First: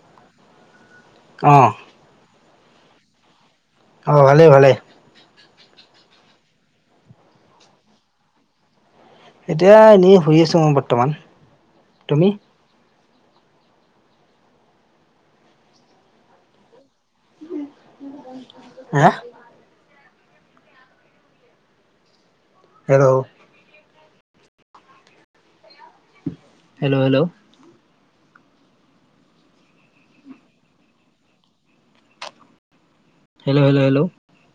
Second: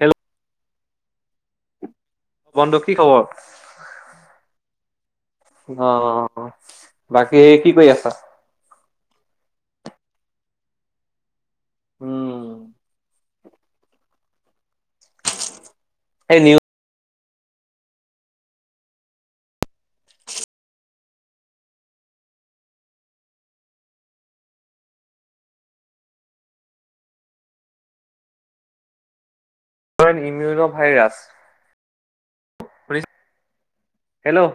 Hello অ', বন্ধু কি খবৰ? অ', ভালে, ভালে। অ, বাকী কি কৰি আছা? এতিয়া এনেই শুই আছো মই বৰ্তমান তুমি? উম সেই নিউ হাহ, হেল্ল', হেল্ল' হেল্ল'। ইমৰিউন virus. [unintelligible] Hello hello hello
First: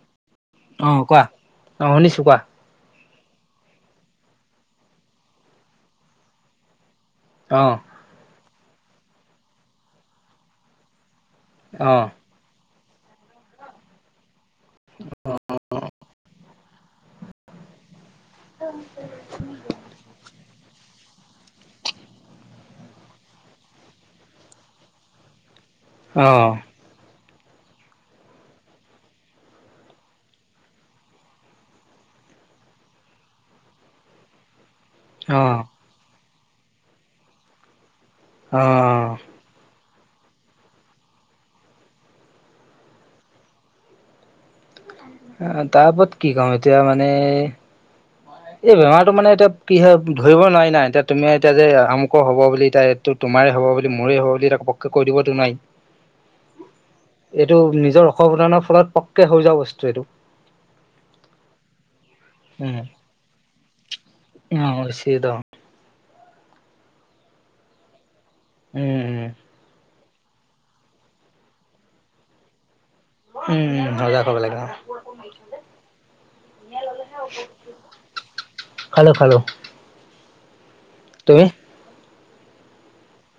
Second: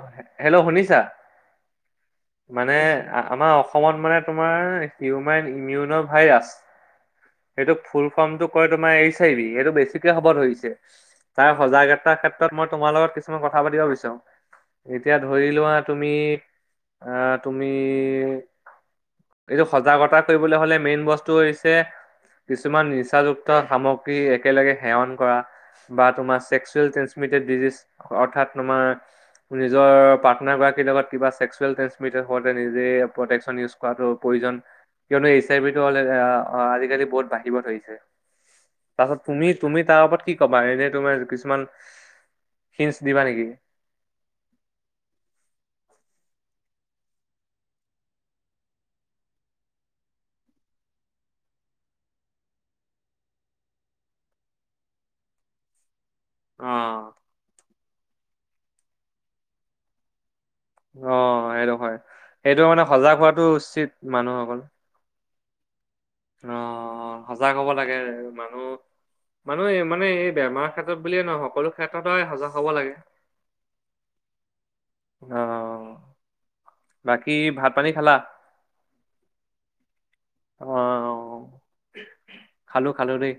hello অ শুনিছা কোৱা অ শুনিছো কোৱা মানে। আমাৰ অসমত মানে তোমাৰ হিউমেন ইমউনৰ ভাইৰাছ। অ সেইটো ফুল ফৰ্মটো কয় তোমাৰ এইচ আই ভি এইটো বেছিকে হব ধৰিছে। তাৰ অ সজাগতাৰ ক্ষেত্ৰত মই তোমাৰ লগত কিছুমান কথা পাতিব বিচাৰোঁ এতিয়া ধৰি লোৱা। তুমি অ তুমি। এইটো সজাগতা কৰিবলৈ হ'লে মেইন বস্তু। হৈছে কিছুমান নিচাযুক্ত সামগ্ৰী একেলগে সেৱন কৰা। বা অ তোমাৰ চক্সুৱেল ট্ৰেিটেড ডিিজ অৰ্থাৎ তোমাৰ নিজৰ পাৰ্টনাৰ গৰাকীৰ লগত কিবা চছেক্সুৱেল ট্ৰেিন হতে নিজে প্ৰেকচন ইউজ কৰাটো প্ৰয়োজন কিয়নো অ এইচ আই বি টো অ আজিকালি বহুত বাঢ়িব ধৰিছে অ তাৰপাছত তুমি তুমি তাৰ ওপৰত কি কবা এনে তুমাৰ কিছুমান হি দিবা নেকি আহ তাৰ ওপৰত কি কম এতিয়া মানে এই বেমাৰতটো মানে এতিয়া কি হয় ধৰিব নোৱাৰি নাই এতিয়া তুমি এতিয়া যে আমুক হব বুলি এতিয়া এইটো তম তোমাৰে হ'ব বুলি মোৰে হ'ব বুলি তাক পকে কৈ দিবতো নাই অ', এইটো নিজৰ অসাৱধানৰ ফলত পক্কে হৈ যওঁ বস্তু এইটো অ সেইটো হয় সেইটো মানে উম সজাগ হোৱাাতটো উচিত মানুহসকল িত অ সজাগ হ'ব লাগে মানুহ উম উম মানুহে মানে এই বেমাৰ ক্ষেত্ৰত বুলিয়ে নহয় সকলো ক্ষেত্ৰতোই সজাগ হ'ব লাগে উম উ সজা হব লাগিব অ', বাকী ভাত পানী খালা খালো অ তুমি খালো খালোৰে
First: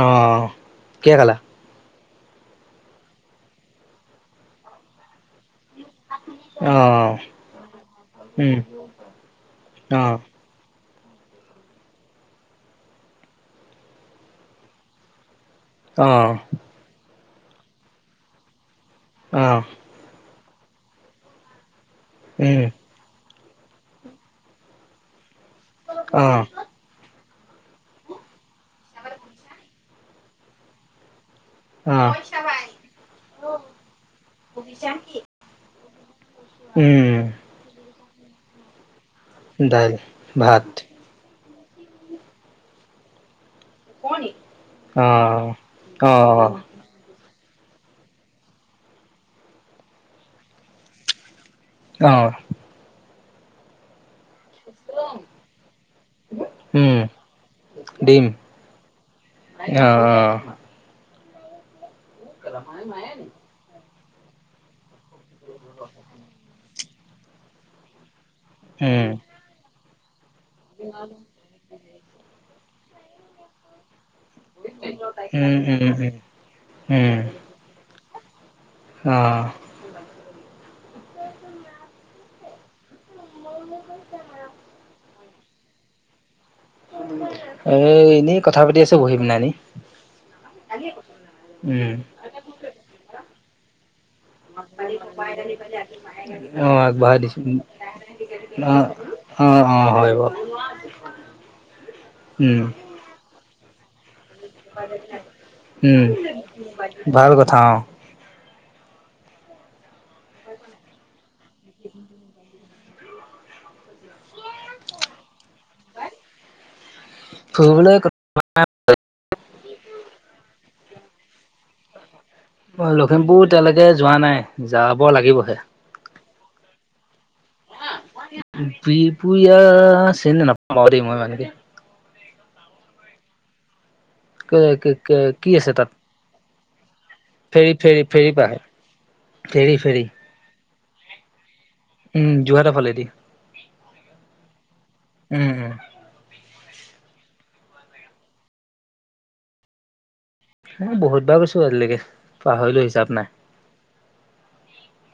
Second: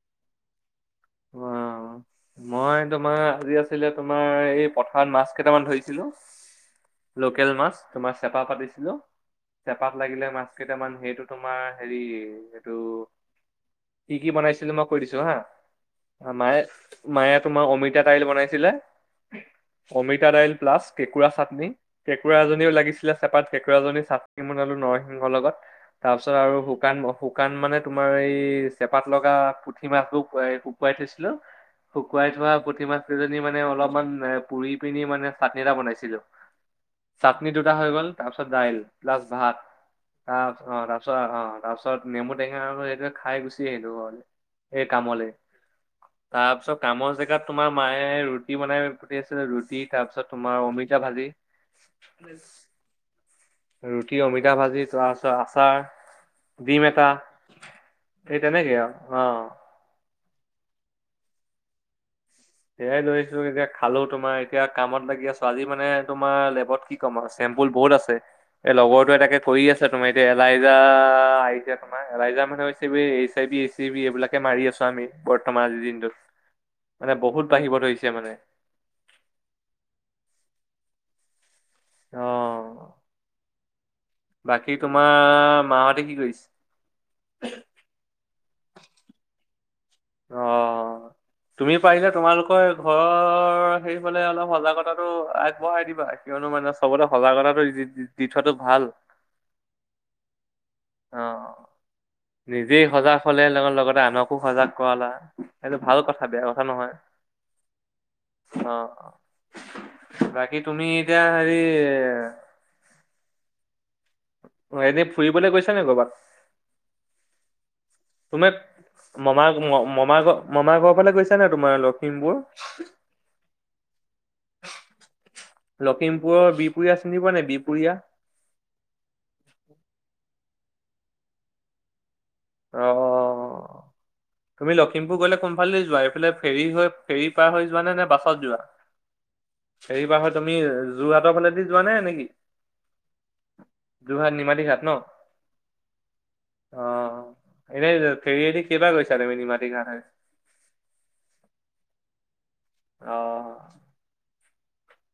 অ কিিয় কালা অ', মই তোমাৰ আজি আছিলে তোমাৰ এই পথাৰত মাছ কেইটামান ধৰিছিলো অ', া উম, সেইটো অ', তোমাৰ হেৰি এইটো কি কি বনাইছিলে মই কৈ দিছো হা অ', মায়ে মায়ে তোমাৰ অমিতা দাইল বনাইছিলে অ', অমিতা দাইল প্লা কেঁকুৰা চাটনি কেঁকুৰা উম, এজনীও লাগিছিলে েপ কেঁকৰাী চাটি বনালো নৰসিংহৰ লগত তাৰ পিছত অ', আৰু শুকান দুোকান মানে তোমাৰ এই চেপাত লগা পুঠি মাছ বোৰ কুকুৱাই থৈছে অ', শুকুৱাই থোৱা পুঠি মাছ কেইজনী মানে অলপমান পুৰি পিনি মানে চাটনি এটা বনাইছিলো উম, চাটনি দুটা হৈ গ'ল তাৰপিছত দাইল প্লাছ ভাত দাইল, ভাত, তাৰাছ অ তাৰ পিছত অ তাৰ পিছত নেমু টেঙা আৰু সেইে খাই গুচ স হল সেই কামলে অ', অ', তাৰপিছত কামত জেগাত তোমাৰ মায়ে ৰুটি বনাই পতি আছিলে ৰুটি তাৰপিছত তোমাৰ অমিতা ভাজি অ ৰুটি অমিতা ভাজি তাৰপিছত আচাৰ উম, দিিমকা ডিম, এই তে নেকে আৰু অ ন সয়াই লৈছো এতিয়া খালো তোমাৰ এতিয়া কামত লাগি আছো আজি মানে তোমাৰ লেবত কি চেম্পুল বহুত আছে এ উম, লগৰো এ তাকে কৰি আছে তোমাৰ এলাইজা আহইজা তোমাৰ এলাইজা মানে হৈছে H I V H I V এইবিলাক মাৰি আছো আমি উম, বৰ্তমান আজিৰ উম, উম, দিনটোত মানে উম, বহুত বাঢ়িব ধৰিছে মানে অ অ বাকী তোমাৰ মাহতে কি কৰিছে এ এনেই কথা পাতি আছো বহি পিনা এনেই অ তুমি উম, পাৰিলে তোমালোকৰ ঘৰ সেইফালে অলপ সজাগতাটো আগবঢ়াই দিবা কিয়নো মানে অ', চবতে আগবঢ়াই দিছো সজাগতাটো দি থোৱাটো ভাল অ অ হয় অ উম, নিজেই সজাগ হলে লগ লগতে আনক খু সজাগ কৰালা সেইটো ভাল উম, কথা বেয়া কথা নহয় ভাল কথা অ', [inaudible] অ বাকী তুমি এতিয়া হেৰি [inaudible] এনেই ফুৰিবলৈ গৈছা নে কৰ'বাত [inaudible] ফুৰিবলৈ [inaudible] মামা মামা ঘ মামা ঘৰৰ ফালে গৈছা নে তোমাৰ লখিমপুৰ [inaudible] লখিমপুৰ এতিয়ালৈকে যোৱা নাই যাব লাগিবহে লখিমপুৰৰ বিপুৰীয়া চিনি পোৱা নাই বিপুয়া চিনি নাপাওঁ পাওঁ দে মই মানকে অ তুমি লখিমপুৰ গলে কি আছে কোনফালদি তাত যোৱা এইফালে ফেৰী হৈ ফেৰী পাৰ হৈ যোৱা নে ফেৰী নে ফেৰী বাছত পাৰ যোৱা হয়। ফেৰী ফেৰী হেৰিবাৰ হয় তুমি যোৰহাটৰ ফালে যোৱা নাই নেকি উম যোৰহাটৰ ফালেদি ঘাট ন? উম উম [inaudible] অ এনে ফেৰিদি কেবা গৈছা তুমি নিমাটি ঘাট অ বহুত বাৰ গৈছো আজিলৈকে পাহৰিলো হিচাপ নাই [inaudible]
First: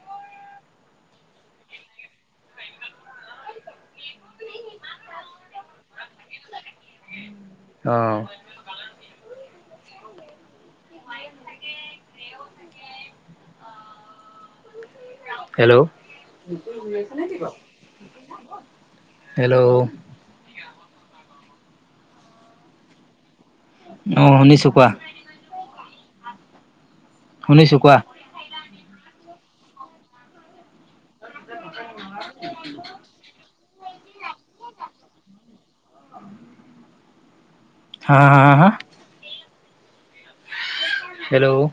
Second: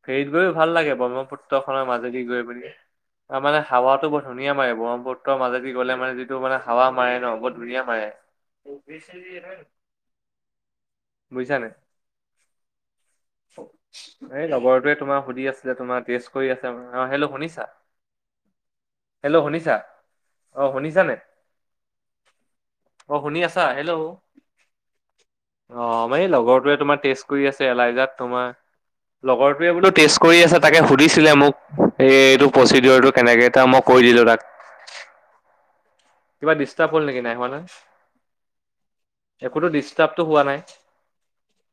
ফেৰিত গৈও ভাল লাগে ব্ৰহ্মপুত্ৰখনৰ মাজেদি গৈ পেলি [inaudible] অ মানে হাৱাতো বৰু ধুনীয়া মে ব্ৰহ্মপুত্ৰ মাজেদি গ'লে মানে যিটো মানে হাৱা মাৰে ন বহুত ধুনীয়া অ মাৰে ন [inaudible] বুজিছানে [inaudible] এই লগৰটোৱে তোমাক সুধি আছিলে হেল্ল' তোমাৰ টেষ্ট কৰি আছে অ হেল্লো' শুনিছা হেল্লো' হেল্ল' শুনিছা অ অ শুনিছা অ শুনি আছে অ শুনিছা কোৱা অ মানে এই লগৰটোৱে তোমাৰ টেষ্ট কৰি আছে শুনিছো কোৱা এলাইজাত তোমাৰ [inaudible] লগৰটোৱে বোলো টেষ্ট কৰি আছে তাকে সুধিছিলে মোক এই এইটো প্ৰচিডৰটো কেনেকে এটা মোক কৈ দিলোঁ তাক [inaudible] কিবা ডিষ্টাৰ্ব হল নেকি নাই হোৱা হা হা হা একোতো ডিষ্টাৰ্বটো হোৱা নাই হেল্লো'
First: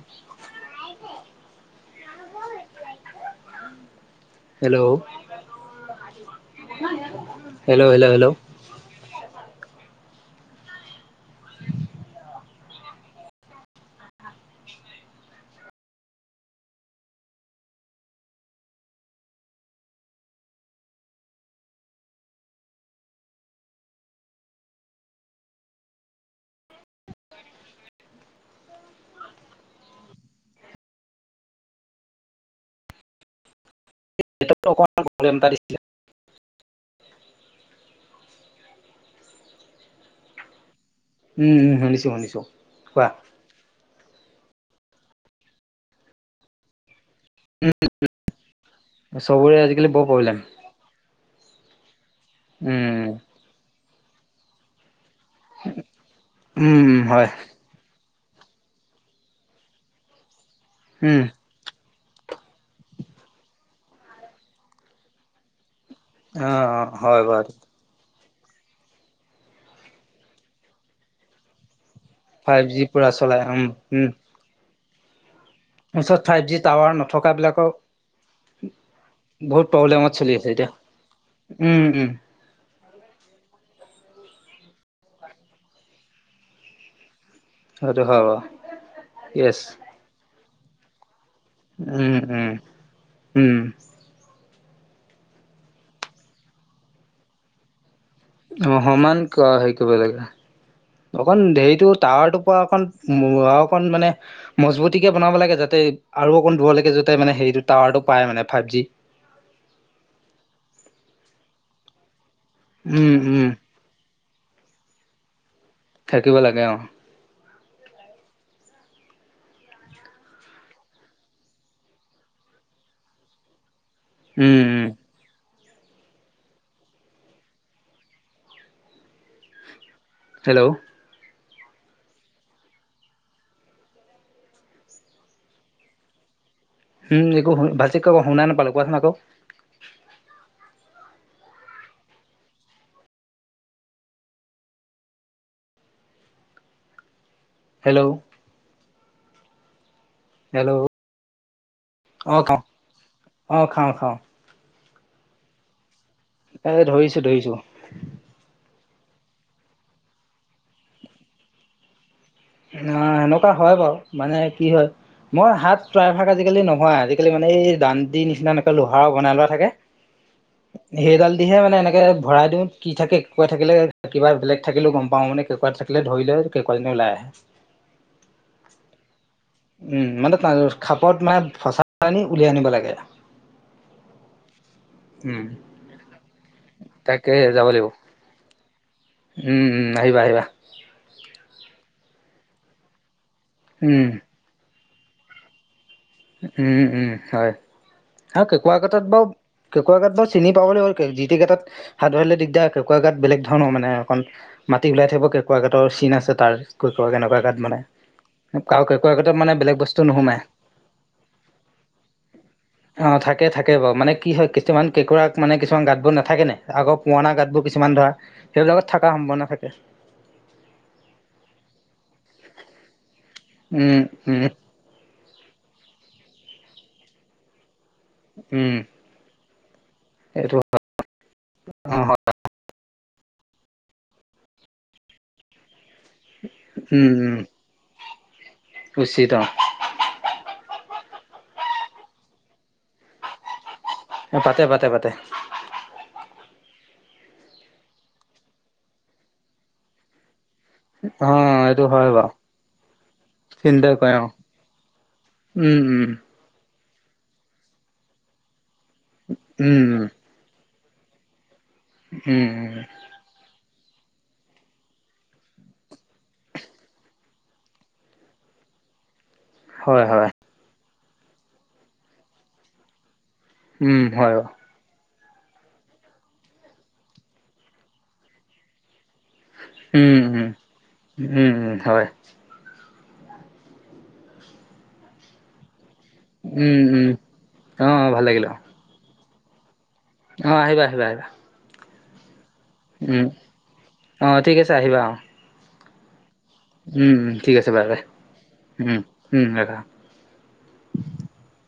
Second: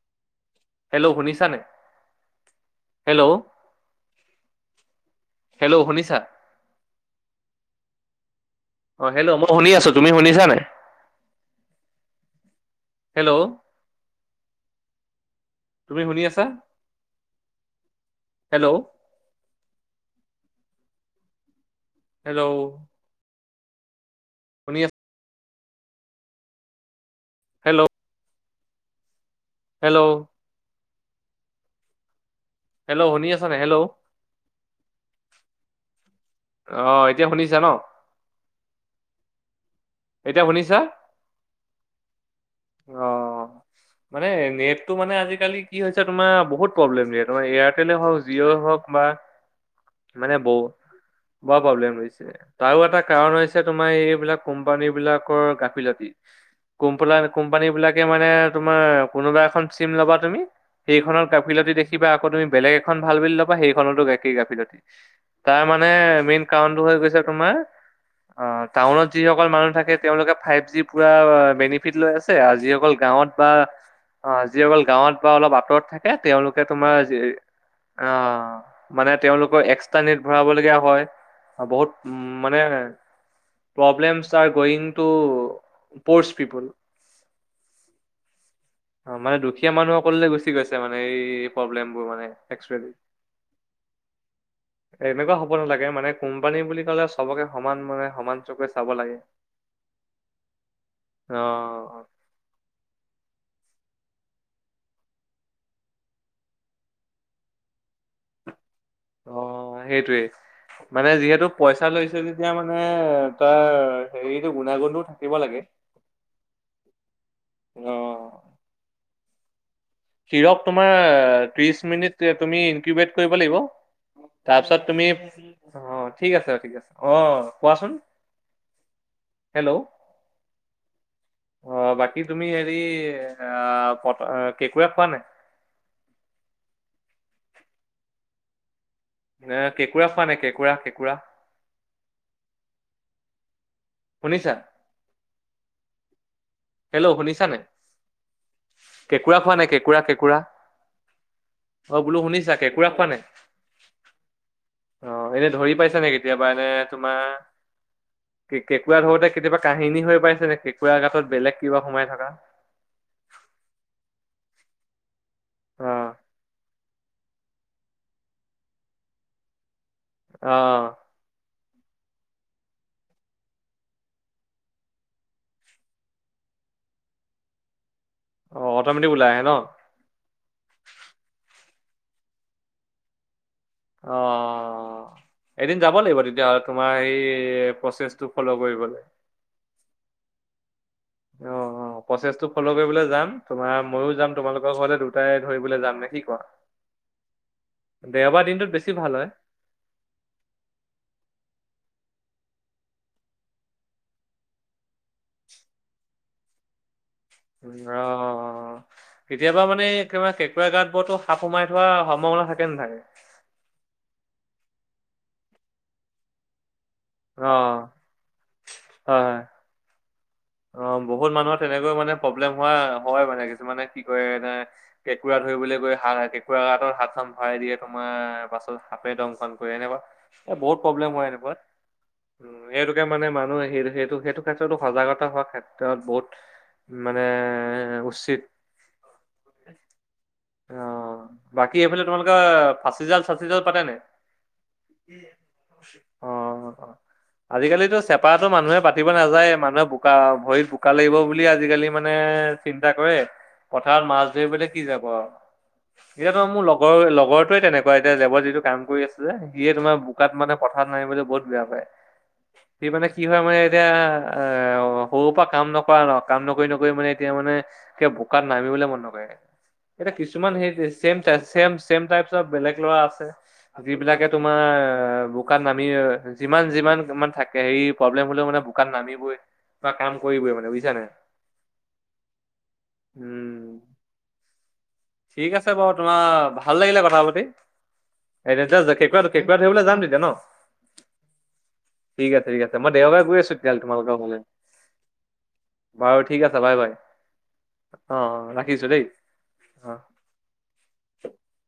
হেল্লো' শুনিছা নে হেল্লো' হেল্লো' হেল্লো' শুনিছা [inaudible] হেল্লো' হেল্লো' হেল্লো' অ হেল্লো মই শুনি আছো তুমি শুনিছা নে হেল্লো' [inaudible] তুমি শুনি আছা [inaudible] hello [inaudible] hello hello hello hello শুনি আছা নে হেল্লো' অকণমান অহ এতিয়া শুনিছা ন [inaudible] এতিয়া শুনিছা উম উম শুনিছো শুনিছো কোৱা [inaudible] অ', মানে নেটতটো মানে আজিকালি কি হৈছে তোমাৰ বহুত প্ৰব্লেম নেট তোৰ এয়াৰটেলে হওঁক জিঅ' হওঁক বা উম চবৰে আজিকালি বৰ মানে প্ৰব্লেম ব বৰ প্ৰব্লেম দিছে তাৰো এটা উম। কাৰণ হৈছে তোমাৰ এইবিলাক কোম্পানী বিলাক ৰ গাফিলতি উম, উম, কোমপ্লা হয়, কোম্পানী বিলাক মানে তোমাৰ কোনোবা এখন চিম ল'বা তুমি উম, সেইখনৰ গাফিলতি দেখি কিবা আকৌ তুমি বেলেগ এখন ভাল বুলি ল'বা সেইখনতো একেই গাফিলতি তাৰ মা নে মেইন অ', কাৰণটো অ', হৈ গৈছে হয় বাৰু। তোমাৰ অহ টাউনত যিসকল মানুহ থাকে তেওঁলোকে ফাইভ জি পুৰা বেনি ফিট লৈ আছে আৰু ফাইভ জি যিসকল পুৰা গাঁৱত চলাই বা উম, উম, অহ যিসকল গাঁৱত বা অলপ আঁতৰত থাকে ওচৰত ফাইভ জি তেওঁলোকে টাৱাৰ তোমাৰ এ নথকা বিলাকৰ অহ মানে তেওঁলোকৰ বহুত একস্ট্ৰা প্ৰব্লেমত নেট চলি আছে এতিয়া, ভৰাবলগীয়া হয় বহুত উম মানে problems are going to pose people. এইটো হয় বাও অ মানে দুখীয়া মানুহ সকললে গুচি গৈছে মানে এই প্ৰব্লেমবোৰ উম, মানে উম, একচুৱেলী উম, এনেকুৱা হ'ব নালাগে মানে কোম্পানী বুলি ক'লে চবকে সমান মানে সমান চকুৰে অহ চাব লাগে। সমান কা হেৰি কৰিব লাগে অকণ দেইটো অ', টাৱাৰটোৰ পৰা অকণ অকণ মানে মজবুতি কে বনাব লাগে যাতে আৰু অকণ দূৰলৈকে যাতে মানে হেৰিটো টাৱাৰটো পায় মানে ফাইভ জি অহ সেইটোৱে মানে যিহেতু পইচা লৈছে যে তিয়া মানে উম, উম, তাৰ হেৰিটো গুণাগুণটো থাকিব লাগে থাকিব লাগে অহ অহ হিৰক তোমাৰ আ ত্ৰিশ মিনিট তুমি ইনকিউবেট কৰিব লাগিব উম, তাৰপিছত উম, তুমি অ ঠিক আছে ঠিক আছে, অ কোৱাচোন হেল্ল' হেল্ল' অহ বাকী তুমি হেৰি আ কট আ কেঁকোৰা খোৱা নাই হম একো শু ভালছে ক' শুনা নাপালো কোৱাচোন আকৌ এহ কেঁকোৰা খোৱা নাই কেঁকোৰা কেঁকোৰা শুনিছা হেল্ল' শুনিছা নাই? হেল্ল' কেঁকুৰা খোৱা নাই কেঁকুৰা কেঁ হেল্ল' অ বোলো শুনিছা কেঁকোৰা খোৱা নাই অ খাওঁ খাওঁ অহ এনে ধৰি পাইছা নে কে তিয়াবা এনে এ ধৰিছো তোমাৰ, ধৰিছো অ কে কেঁকোৰা ধৰোতে কেতিয়া কাহিনী হৈ পাইছে নাই কেঁকোৰা গাতত বেলেগ কিবা সোমাই থকা অহ এনেকুৱা হয় বাৰু মানে কি হয় মই হাত অ প্ৰায়ভাগ আজিকালি নোভৰাওঁ আজিকালি মানে এই দানটি নিচিনা এনেকা লোহাৰ বনাই লোৱা থাকে অ সেইডাল দিহে মানে এনে কে ভৰাই দিওঁ কি থাকে কেঁকোৰা থাকিলে কিবা বেলেগ থাকিলেও গম পাওঁ মানে কেঁকোৰা থাকিলে ধৰিলে কেঁকোৰাজনী ওলাই আহে অ অট'মেটিক ওলাই আহে ন উম মানে তা খাপত মানে ফচাই আনি উলিয়াই আনিব লাগে অহ উম এদিন যাব লাগিব তেতিয়া হ'লে তোমাৰ এই তাকে যাব লাগিব প্ৰচেছটো ফ'ল' কৰিব উম উম আহিবা আহিবা অ অ প্ৰচেছটো ফ'ল' কৰিবলৈ যাম তোমাৰ উম মইয়ো যাম তোমালোকৰ ঘৰলে দুটাই ধৰিবলে যাম নে কি কোৱা উম উম হয় দেওবাৰ আৰু দিনটোত কেঁকোৰা বেছি গাতত ভাল বাৰু হয় কেঁকোৰা গাত বাৰু চিনি পাবলে হ' যি টি গাতত হাত ধৰিলে দিগদাৰ কেঁকোৰা গাত বেলেগ ধৰণৰ মানে অকণ মাটি ওলাই থাকিব কেঁকোৰা গাতৰ চিন আছে তাৰ ত কেনেকুৱা গাত মানে উম, অ আও কেঁকোৰা গাঁতত মানে কেতিয়াবা বেলেগ বস্তু একেবাৰে নুসোমাই। কেঁকুৰা গাঁত বৰতো সাপ সোমাই থোৱা সম্ভাৱনা থাকে নাথাকে অ থাকে থাকে বাৰু মানে কি হয় কিছুমান কেঁকৰাক মানে কিছুমান গাঁতবোৰ নাথাকে নাই আগৰ পুৰণা অ গাতবোৰ কিছুমান ধৰা সেইবিলাকত থকাৰ হয় হয় সম্ভাৱনা থাকে। অ বহুত মানুহৰ তেনেকৈ মানে প্ৰব্লেম হোৱা হয় মানে কিছুমানে কি উম কৰে উম এনে কেঁকোৰা ধৰিবলৈ গৈ হাত কেঁকুৰা গাতত হাতখন ভৰাই দিয়ে তোমাৰ পাছত উম সাপে দংশন হয় এনেকুৱা এ এইটো হয়, বহুত প্ৰব্লেম হয় এনেকুৱাত--উ অ হয় এটো এতিয়া মানে মানুহ সেইটো সেইটো ক্ষেত্ৰতো সজাগতা হোৱা বহুত উম মানে উম উচিত উচিত অ' বাকী এইফালে তোমালোকে ফাচি জাল চাচি জাল পাতে নে, অ পাতে পাতে পাতে অ', অ' আজিকালিতো চেপাটো মানুহে পাতিব নাযায়, মানুহে বোকা ভৰিত বোকা লাগিব অ বুলি এইটো আজিকালি হয় মানে বাৰু চিন্তা কৰে চিন্তা পথাৰত কৰে অ মাছ ধৰিবলে কি যাব আৰু, উম উম সেইয়াটো মোৰ লগৰ লগৰ লগৰটোৱে তেনেকুৱা, এতিয়া লেবত যিটো কাম কৰি আছে যে, সিয়ে উম তোমাৰ উম বোকাত মানে পথাৰত নামিবলৈ বহুত বেয়াপাই, উম উম সি মানে কি হয় মানে এতিয়া অ' সৰুৰ পৰা কাম নকৰা ন, কাম নকৰি নকৰি মানে এতিয়া মানে কিব বোকাত নামি বলে মন নকৰে হয় এতিয়া হয় কিছুমান সেই ছেম, ছেম-ছেম টাইপৰ বেলেগ ল'ৰা আছে উম যিবিলাকে হয় বাৰু। তোমাৰ বোকাত নামি যিমান যিমান ইমান থাকে হেৰি প্ৰব্লেম হলেও মানে বোকাত নামিবই কাম উম উম কৰিবই মানে, বুজিছানে, উম উম হয় উম ঠিক আছে বাৰু তোমাৰ ভাল উম লাগিলে উম কথা পাতি অ অ ভাল লাগিলে অ কেঁকোৰা ধৰিবলৈ যাম তেতিয়া ন? অ', আহিবা আহিবা আহিবা ঠিক আছে, ঠিক আছে, মই দেওবাৰে উম গৈ আছো তেতিয়াল তোমালোকৰ অ ফালে, ঠিক বাৰু ঠিক আছে বাই বাই। উম-উম, ঠিক আছে বাৰু দে অ' অ' ৰাখিছো উম দেই উম এা অ'। [unintelligible] [inaudible]